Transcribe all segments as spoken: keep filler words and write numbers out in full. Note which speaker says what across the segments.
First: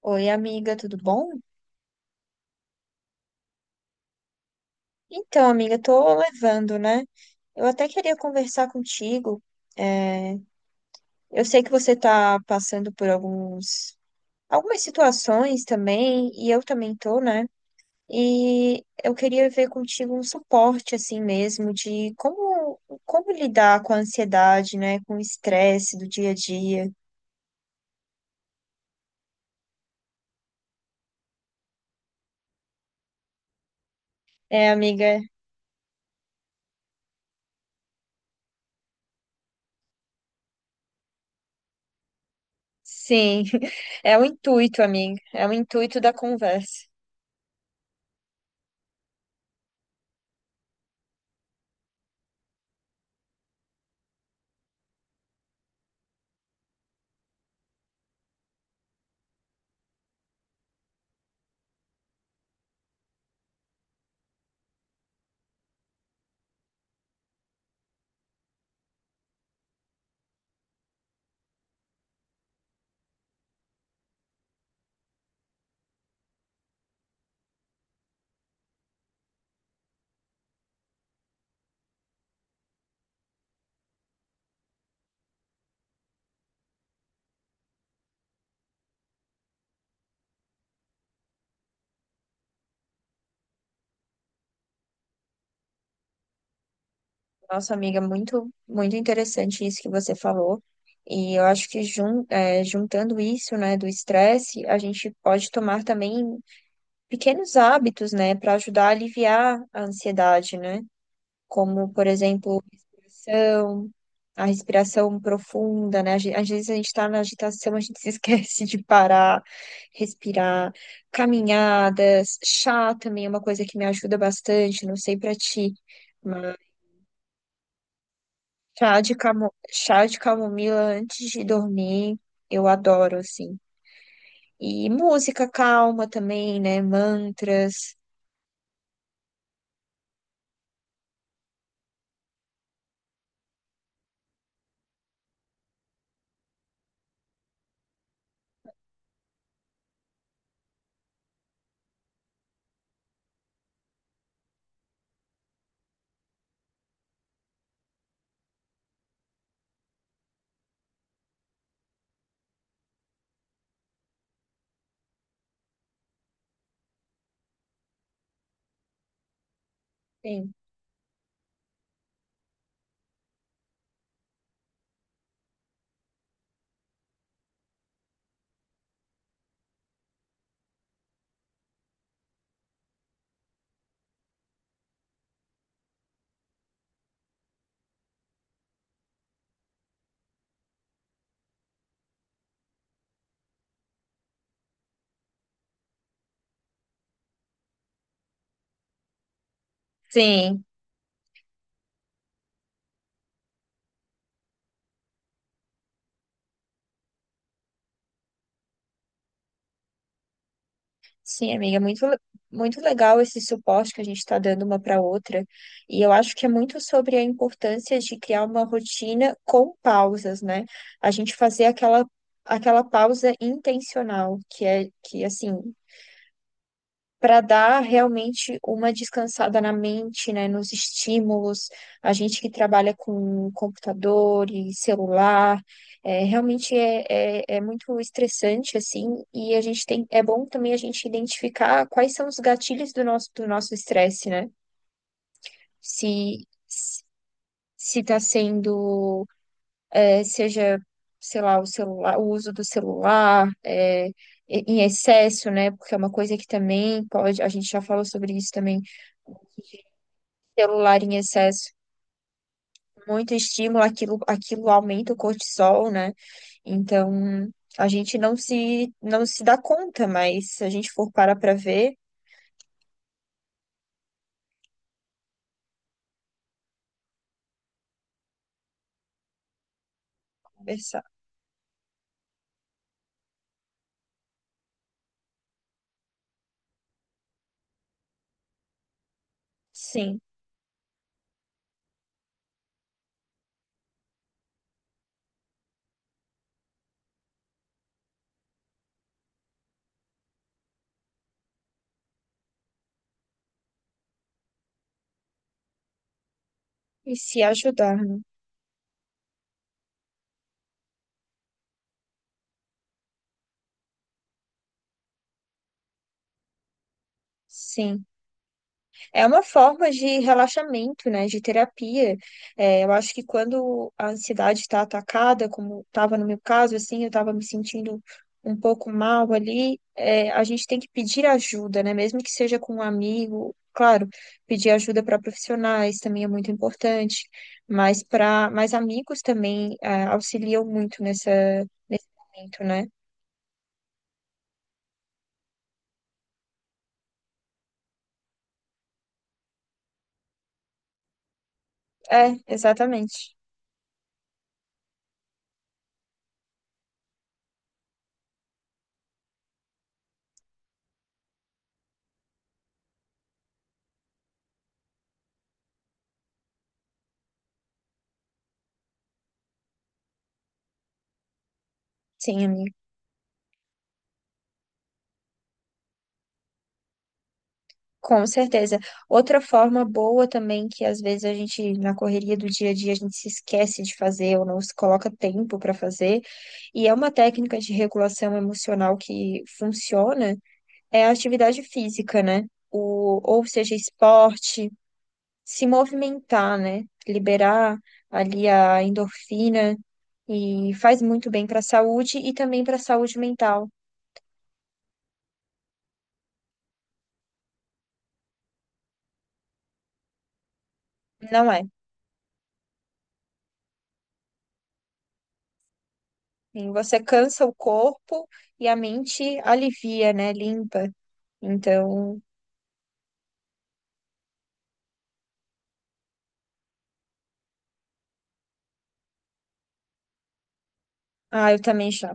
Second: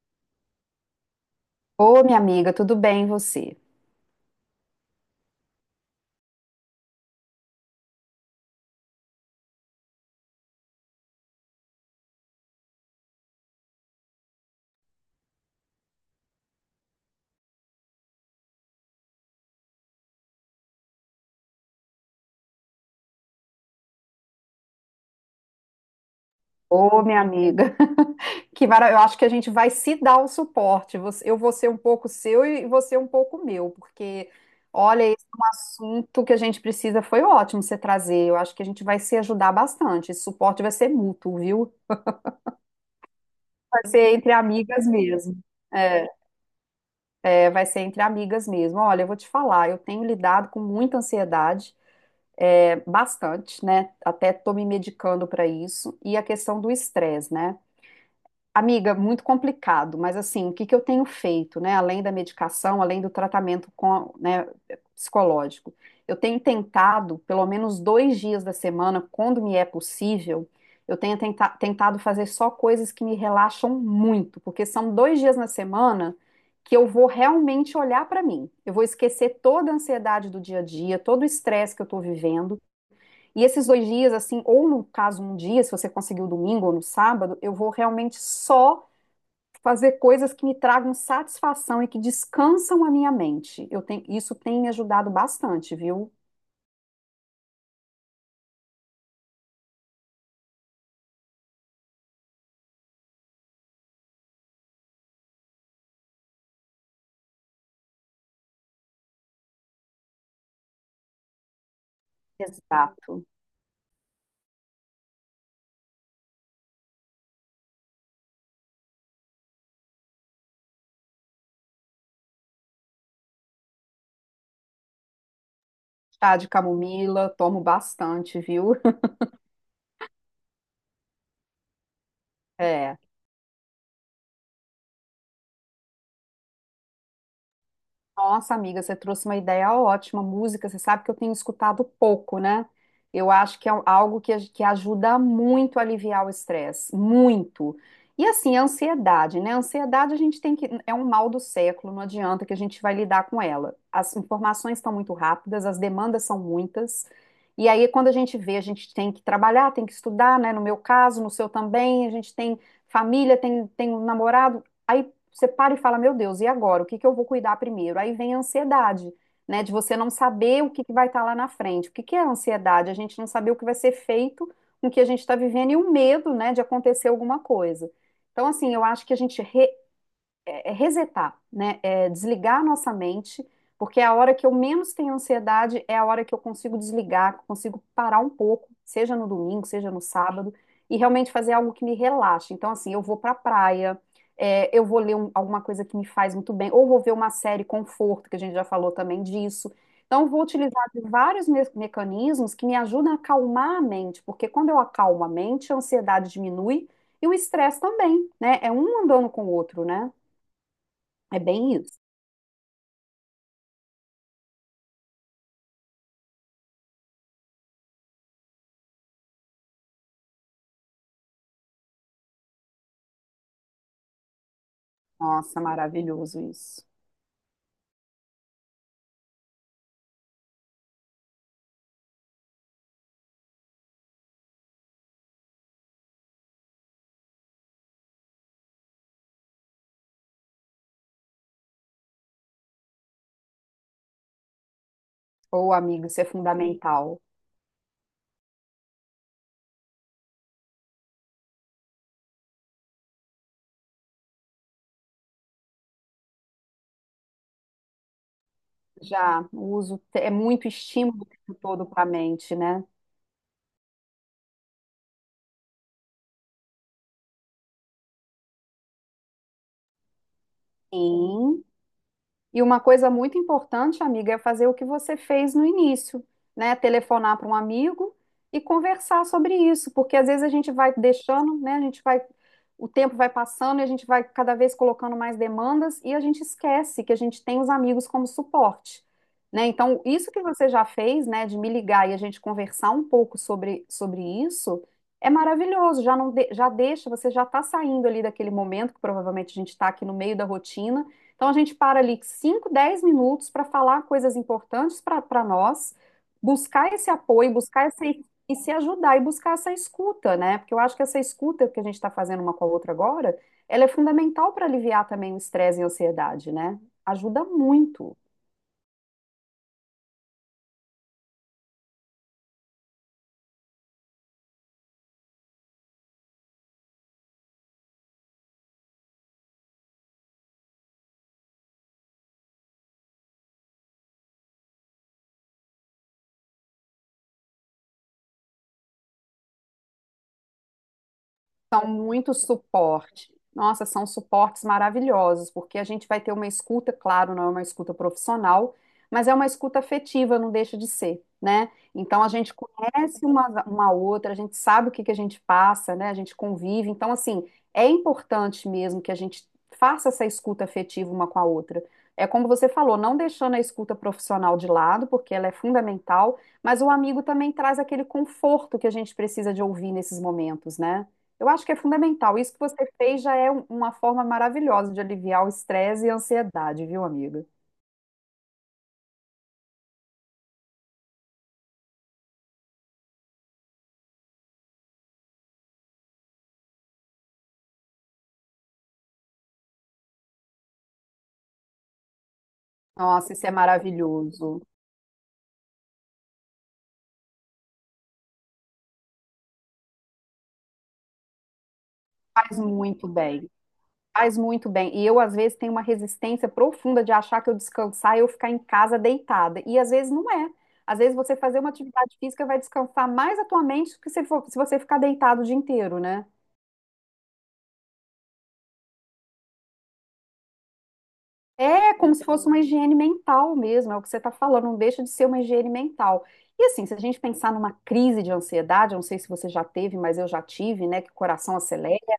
Speaker 1: Oi, amiga, tudo bom?
Speaker 2: Ô, minha amiga, tudo bem você?
Speaker 1: Então, amiga, tô levando, né? Eu até queria conversar contigo. É, eu sei que você tá passando por alguns, algumas situações também, e eu também tô, né? E eu queria ver contigo um suporte, assim mesmo, de como, como lidar com a ansiedade, né? Com o estresse do dia a dia.
Speaker 2: Ô, minha amiga, que mara... eu acho que a gente vai se dar o suporte. Você- Eu vou ser um pouco seu e você um pouco meu, porque
Speaker 1: É,
Speaker 2: olha,
Speaker 1: amiga,
Speaker 2: esse é um assunto que a gente precisa. Foi ótimo você trazer. Eu acho que a gente vai se ajudar bastante. Esse suporte vai ser mútuo, viu?
Speaker 1: sim,
Speaker 2: Vai ser
Speaker 1: é o
Speaker 2: entre
Speaker 1: intuito,
Speaker 2: amigas
Speaker 1: amiga,
Speaker 2: mesmo.
Speaker 1: é o intuito
Speaker 2: É,
Speaker 1: da conversa.
Speaker 2: é, vai ser entre amigas mesmo. Olha, eu vou te falar, eu tenho lidado com muita ansiedade, é, bastante, né? Até tô me medicando para isso. E a questão do estresse, né? Amiga, muito complicado, mas assim, o que que eu tenho feito, né? Além da medicação, além do tratamento com, né, psicológico, eu tenho tentado, pelo menos dois dias da semana, quando me é possível, eu tenho tenta- tentado fazer só coisas que me relaxam muito, porque são dois dias na semana que eu vou realmente olhar para mim. Eu vou esquecer toda a ansiedade do dia a dia, todo o estresse que eu estou vivendo. E esses dois dias, assim, ou no caso um dia, se você conseguir o domingo ou no sábado, eu vou realmente só fazer coisas que me tragam satisfação e que descansam a minha mente. Eu tenho, isso tem me ajudado bastante, viu?
Speaker 1: Nossa, amiga, muito, muito interessante isso que você falou. E eu acho que jun, é, juntando isso, né, do estresse, a gente pode tomar também pequenos hábitos, né, para ajudar a aliviar a ansiedade, né? Como, por exemplo,
Speaker 2: Exato.
Speaker 1: respiração, a respiração profunda, né? Às ge- às vezes a gente está na agitação, a gente se esquece de parar, respirar, caminhadas, chá também é uma coisa que me ajuda bastante, não sei para ti.
Speaker 2: Chá de camomila, tomo bastante, viu?
Speaker 1: Chá de camo... Chá de camomila antes de dormir, eu
Speaker 2: É.
Speaker 1: adoro, assim. E música calma também, né? Mantras.
Speaker 2: Nossa, amiga, você trouxe uma ideia ótima. Música, você sabe que eu tenho escutado pouco, né? Eu acho que é um, algo que, que ajuda muito a aliviar o estresse, muito. E assim, a ansiedade, né? A ansiedade a gente tem que. É um mal do século, não adianta que a gente vai lidar com ela. As informações estão muito rápidas, as demandas são muitas. E aí, quando a gente vê, a gente tem que trabalhar, tem que estudar, né? No meu caso, no seu também, a gente tem família, tem, tem um namorado. Aí você para e fala, meu Deus, e agora? O que que eu vou cuidar primeiro? Aí vem a ansiedade, né? De você não
Speaker 1: Sim,
Speaker 2: saber o que que vai estar lá na frente. O que que é a ansiedade? A gente não saber o que vai ser feito com o que a gente está vivendo e o medo, né, de acontecer alguma coisa. Então, assim, eu acho que a gente re- é é resetar, né? É desligar a nossa mente, porque é a hora que eu menos tenho ansiedade é a hora que eu consigo desligar, que eu consigo parar um pouco, seja no domingo, seja no sábado, e realmente fazer algo que me relaxe. Então, assim, eu vou pra praia, é, eu vou ler um- alguma coisa que me faz muito bem, ou vou ver uma série conforto, que a gente já falou também disso. Então, eu vou
Speaker 1: sim,
Speaker 2: utilizar de vários me- mecanismos que me ajudam a acalmar a mente, porque quando eu acalmo a mente, a ansiedade diminui e o estresse também, né? É um andando com o outro, né? É
Speaker 1: sim,
Speaker 2: bem
Speaker 1: amiga.
Speaker 2: isso.
Speaker 1: Muito, le- muito legal esse suporte que a gente está dando uma para outra. E eu acho que é muito sobre a importância de criar uma rotina com pausas, né? A gente fazer aquela, aquela pausa intencional, que é que, assim.
Speaker 2: Nossa, maravilhoso isso.
Speaker 1: Para dar realmente uma descansada na mente, né, nos estímulos. A gente que trabalha com computador e celular, é, realmente é, é, é muito estressante, assim, e a gente tem, é bom também a gente identificar quais são os gatilhos do nosso, do nosso estresse, né?
Speaker 2: Ou, amigo, isso é
Speaker 1: Se,
Speaker 2: fundamental.
Speaker 1: se está sendo eh, seja, sei lá, o celular, o uso do celular, eh, em em excesso, né? Porque é uma coisa que também pode, a gente já falou sobre isso também,
Speaker 2: Já o uso te- É muito
Speaker 1: celular em
Speaker 2: estímulo o tempo
Speaker 1: excesso,
Speaker 2: todo para a mente, né?
Speaker 1: muito estímulo, aquilo, aquilo aumenta o cortisol, né? Então, a gente não se, não se dá conta, mas se a gente for parar para
Speaker 2: Sim.
Speaker 1: ver,
Speaker 2: E uma coisa muito importante, amiga, é fazer o que você fez no início, né? Telefonar para um amigo e conversar sobre isso, porque às vezes a gente vai
Speaker 1: conversar,
Speaker 2: deixando, né? A gente vai, o tempo vai passando e a gente vai cada vez colocando mais demandas e a gente esquece que a gente tem os amigos como suporte, né? Então,
Speaker 1: sim,
Speaker 2: isso que você já fez, né, de me ligar e a gente conversar um pouco sobre, sobre isso, é maravilhoso. Já não de- já deixa, você já está saindo ali daquele momento que provavelmente a gente está aqui no meio da rotina então a gente para ali cinco, dez minutos para falar coisas importantes para nós, buscar esse
Speaker 1: e se
Speaker 2: apoio, buscar
Speaker 1: ajudar,
Speaker 2: essa
Speaker 1: né?
Speaker 2: e se ajudar e buscar essa escuta, né? Porque eu acho que essa escuta que a gente está fazendo uma com a outra agora, ela é fundamental para aliviar também o estresse e a ansiedade, né? Ajuda
Speaker 1: Sim.
Speaker 2: muito.
Speaker 1: É uma forma de relaxamento, né, de terapia. É, eu acho que quando a ansiedade está atacada, como estava no meu caso, assim, eu estava me sentindo um pouco mal ali, é, a gente tem que pedir ajuda, né, mesmo que seja com um amigo. Claro, pedir ajuda para profissionais também é muito importante, mas para, mas amigos também é, auxiliam muito nessa,
Speaker 2: São
Speaker 1: nesse
Speaker 2: muito
Speaker 1: momento, né?
Speaker 2: suporte. Nossa, são suportes maravilhosos, porque a gente vai ter uma escuta, claro, não é uma escuta profissional, mas é uma escuta afetiva, não deixa de ser, né? Então a
Speaker 1: É,
Speaker 2: gente conhece
Speaker 1: exatamente.
Speaker 2: uma, uma outra, a gente sabe o que que a gente passa, né? A gente convive. Então, assim, é importante mesmo que a gente faça essa escuta afetiva uma com a outra. É como você falou, não deixando a escuta profissional de lado, porque ela é fundamental, mas o amigo também traz aquele conforto que a gente precisa de ouvir nesses momentos, né? Eu acho que é fundamental.
Speaker 1: Sim,
Speaker 2: Isso que
Speaker 1: amiga.
Speaker 2: você fez já é um- uma forma maravilhosa de aliviar o estresse e a ansiedade, viu, amiga?
Speaker 1: Com certeza. Outra forma boa também que às vezes a gente, na correria do dia a dia, a gente se esquece de fazer ou não se coloca tempo para fazer, e é uma técnica de regulação emocional que funciona, é a atividade física, né? O,
Speaker 2: Nossa,
Speaker 1: ou
Speaker 2: isso é
Speaker 1: seja,
Speaker 2: maravilhoso.
Speaker 1: esporte, se movimentar, né? Liberar ali a endorfina e faz muito bem para a saúde e
Speaker 2: Faz
Speaker 1: também para a
Speaker 2: muito
Speaker 1: saúde
Speaker 2: bem.
Speaker 1: mental,
Speaker 2: Faz muito bem. E eu, às vezes, tenho uma resistência profunda de achar que eu descansar e eu ficar em casa deitada. E às vezes não é. Às vezes você
Speaker 1: não
Speaker 2: fazer
Speaker 1: é?
Speaker 2: uma atividade física vai descansar mais a tua mente do que se, for- se você ficar deitado o dia inteiro, né?
Speaker 1: Sim. Você cansa o corpo e a mente alivia, né? Limpa.
Speaker 2: É como se
Speaker 1: Então,
Speaker 2: fosse uma higiene mental mesmo, é o que você está falando, não deixa de ser uma higiene mental. E assim, se a gente pensar numa crise de ansiedade, eu não sei se você já teve, mas eu já tive, né? Que o
Speaker 1: ah,
Speaker 2: coração
Speaker 1: eu também
Speaker 2: acelera.
Speaker 1: já,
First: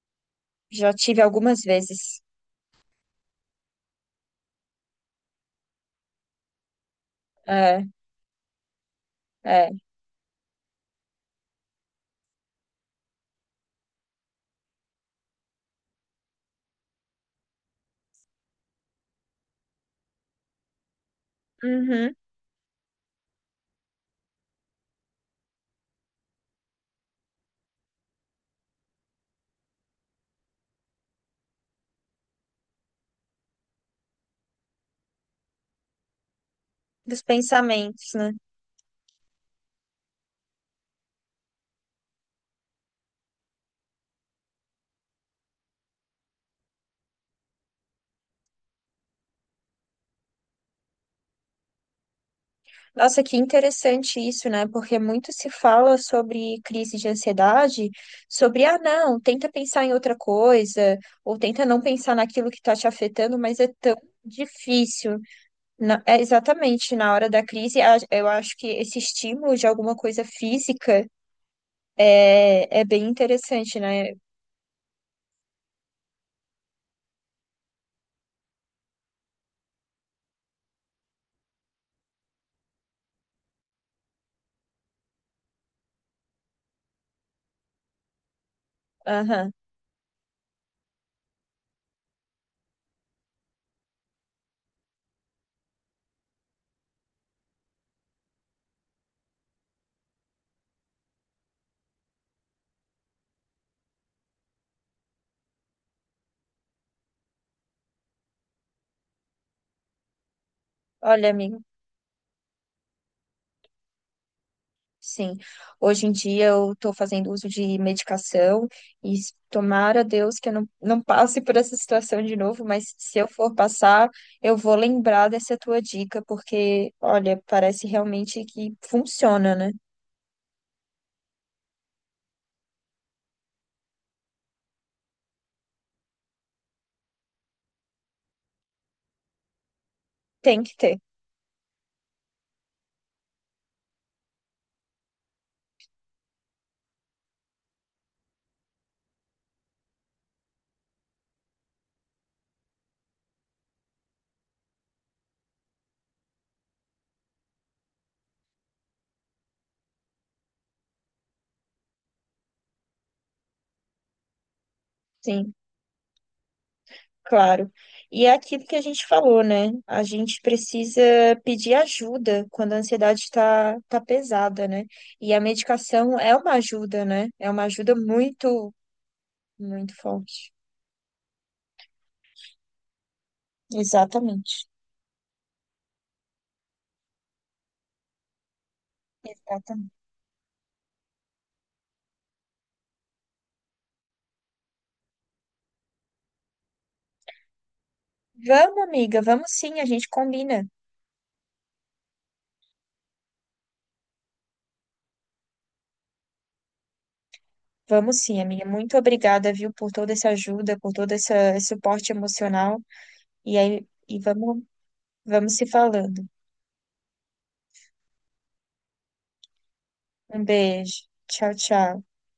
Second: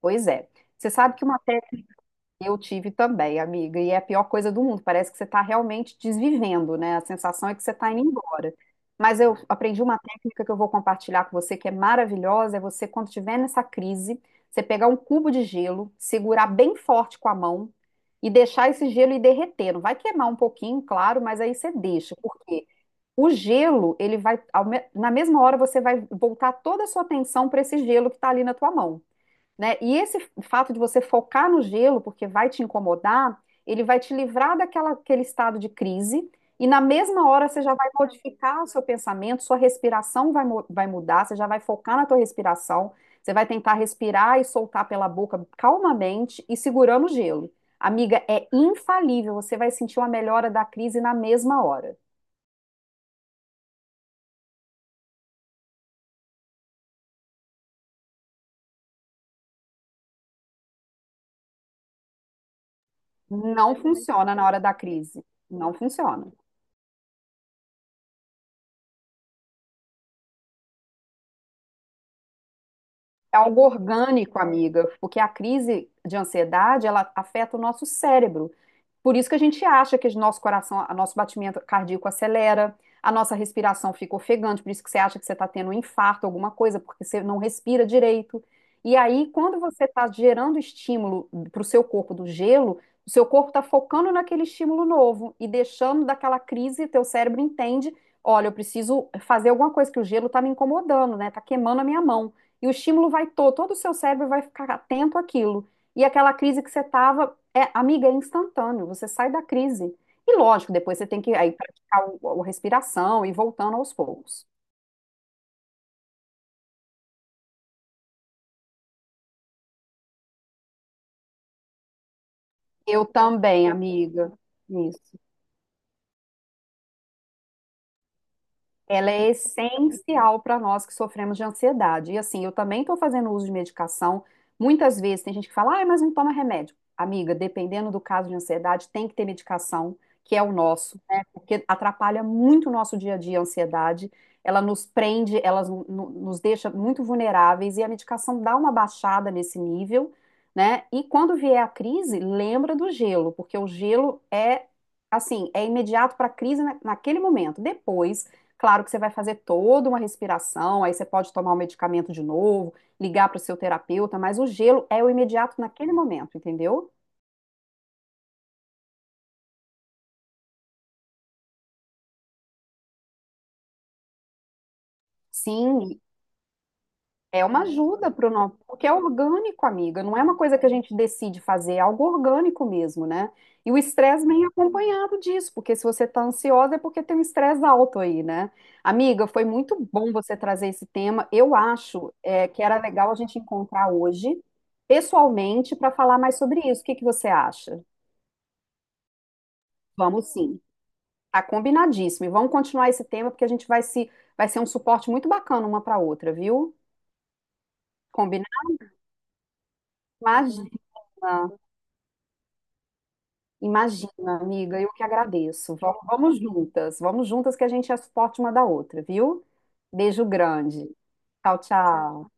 Speaker 2: Pois é. Você
Speaker 1: já
Speaker 2: sabe
Speaker 1: tive
Speaker 2: que uma te-
Speaker 1: algumas vezes.
Speaker 2: eu tive também, amiga, e é a pior coisa do mundo. Parece que você está realmente desvivendo, né? A sensação é que você
Speaker 1: É,
Speaker 2: está indo embora. Mas eu
Speaker 1: é.
Speaker 2: aprendi uma técnica que eu vou compartilhar com você, que é maravilhosa, é você, quando estiver nessa crise, você pegar um cubo de gelo, segurar bem forte com a mão e deixar esse gelo ir derretendo. Vai queimar um pouquinho, claro, mas aí você deixa,
Speaker 1: Uhum.
Speaker 2: porque o gelo, ele vai, ao me- na mesma hora você vai voltar toda a sua atenção para esse gelo que está ali na tua mão, né? E esse fato de você focar no gelo, porque vai te incomodar, ele vai te livrar daquela, aquele estado de crise, e na
Speaker 1: Dos
Speaker 2: mesma hora você já vai
Speaker 1: pensamentos, né?
Speaker 2: modificar o seu pensamento, sua respiração vai, mu- vai mudar, você já vai focar na tua respiração, você vai tentar respirar e soltar pela boca calmamente e segurando o gelo. Amiga, é infalível, você vai sentir uma melhora da crise na mesma hora.
Speaker 1: Nossa, que interessante isso, né? Porque muito se fala sobre crise de ansiedade, sobre, ah, não, tenta pensar em outra coisa, ou tenta não pensar naquilo que está te afetando, mas é
Speaker 2: Não
Speaker 1: tão
Speaker 2: funciona na hora da
Speaker 1: difícil.
Speaker 2: crise. Não
Speaker 1: Na- é
Speaker 2: funciona.
Speaker 1: exatamente, na hora da crise, a- eu acho que esse estímulo de alguma coisa física. É, é bem
Speaker 2: É algo
Speaker 1: interessante, né?
Speaker 2: orgânico, amiga, porque a crise de ansiedade, ela afeta o nosso cérebro. Por isso que a gente acha que o nosso coração, o nosso batimento cardíaco acelera, a nossa respiração fica ofegante, por isso que você acha que você está tendo um infarto, alguma coisa, porque você não respira direito. E aí,
Speaker 1: Aham.
Speaker 2: quando você está gerando estímulo para o seu corpo do gelo, o seu corpo está focando naquele estímulo novo e deixando daquela crise, teu cérebro entende, olha, eu preciso fazer alguma coisa, que o gelo está me incomodando, né? Está queimando a minha mão. E o estímulo vai todo, todo o seu cérebro vai ficar atento àquilo. E aquela crise que você estava é, amiga, é instantâneo, você sai da crise. E lógico, depois você tem
Speaker 1: Olha,
Speaker 2: que aí
Speaker 1: amigo,
Speaker 2: praticar o, a respiração e ir voltando aos poucos.
Speaker 1: sim. Hoje em dia eu estou fazendo uso de medicação e s- tomara a Deus que eu não, não passe por essa situação de novo, mas
Speaker 2: Eu
Speaker 1: se eu for
Speaker 2: também,
Speaker 1: passar,
Speaker 2: amiga.
Speaker 1: eu vou
Speaker 2: Isso.
Speaker 1: lembrar dessa tua dica, porque, olha, parece realmente que
Speaker 2: Ela é
Speaker 1: funciona, né?
Speaker 2: essencial para nós que sofremos de ansiedade. E assim, eu também estou fazendo uso de medicação. Muitas vezes tem gente que fala, ah, mas não toma remédio. Amiga, dependendo do caso de ansiedade, tem que ter medicação, que é o
Speaker 1: Tem que ter.
Speaker 2: nosso, né? Porque atrapalha muito o nosso dia a dia a ansiedade. Ela nos prende, ela no- no- nos deixa muito vulneráveis e a medicação dá uma baixada nesse nível, né? E quando vier a crise, lembra do gelo, porque o gelo é assim, é imediato para a crise na- naquele momento. Depois claro que você vai fazer toda uma respiração, aí você pode tomar o medicamento de novo, ligar para o seu terapeuta, mas o gelo é o
Speaker 1: Sim.
Speaker 2: imediato naquele momento, entendeu?
Speaker 1: Claro. E é aquilo que a gente falou, né? A gente precisa pedir ajuda quando a ansiedade está tá tá pesada, né? E a
Speaker 2: Sim,
Speaker 1: medicação é uma ajuda, né?
Speaker 2: é
Speaker 1: É
Speaker 2: uma
Speaker 1: uma ajuda
Speaker 2: ajuda para o nosso,
Speaker 1: muito,
Speaker 2: porque é orgânico,
Speaker 1: muito
Speaker 2: amiga, não é uma
Speaker 1: forte.
Speaker 2: coisa que a gente decide fazer, é algo orgânico mesmo, né? E o estresse vem
Speaker 1: Exatamente.
Speaker 2: acompanhado disso, porque se você está ansiosa é porque tem um estresse alto aí, né? Amiga, foi muito
Speaker 1: Exatamente.
Speaker 2: bom você trazer esse tema. Eu acho, é, que era legal a gente encontrar hoje, pessoalmente, para falar mais sobre isso. O que que você acha?
Speaker 1: Vamos, amiga, vamos sim, a gente
Speaker 2: Vamos sim,
Speaker 1: combina.
Speaker 2: tá combinadíssimo. E vamos continuar esse tema, porque a gente vai se, vai ser um suporte muito bacana uma para outra, viu?
Speaker 1: Vamos sim, amiga.
Speaker 2: Combinado?
Speaker 1: Muito obrigada, viu, por toda essa
Speaker 2: Imagina.
Speaker 1: ajuda, por todo essa- esse suporte emocional. E aí, e
Speaker 2: Imagina,
Speaker 1: vamos,
Speaker 2: amiga, eu que
Speaker 1: vamos se
Speaker 2: agradeço. Vamos,
Speaker 1: falando.
Speaker 2: vamos juntas, vamos juntas que a gente é suporte uma da outra, viu? Beijo
Speaker 1: Um
Speaker 2: grande.
Speaker 1: beijo. Tchau,
Speaker 2: Tchau,
Speaker 1: tchau.
Speaker 2: tchau.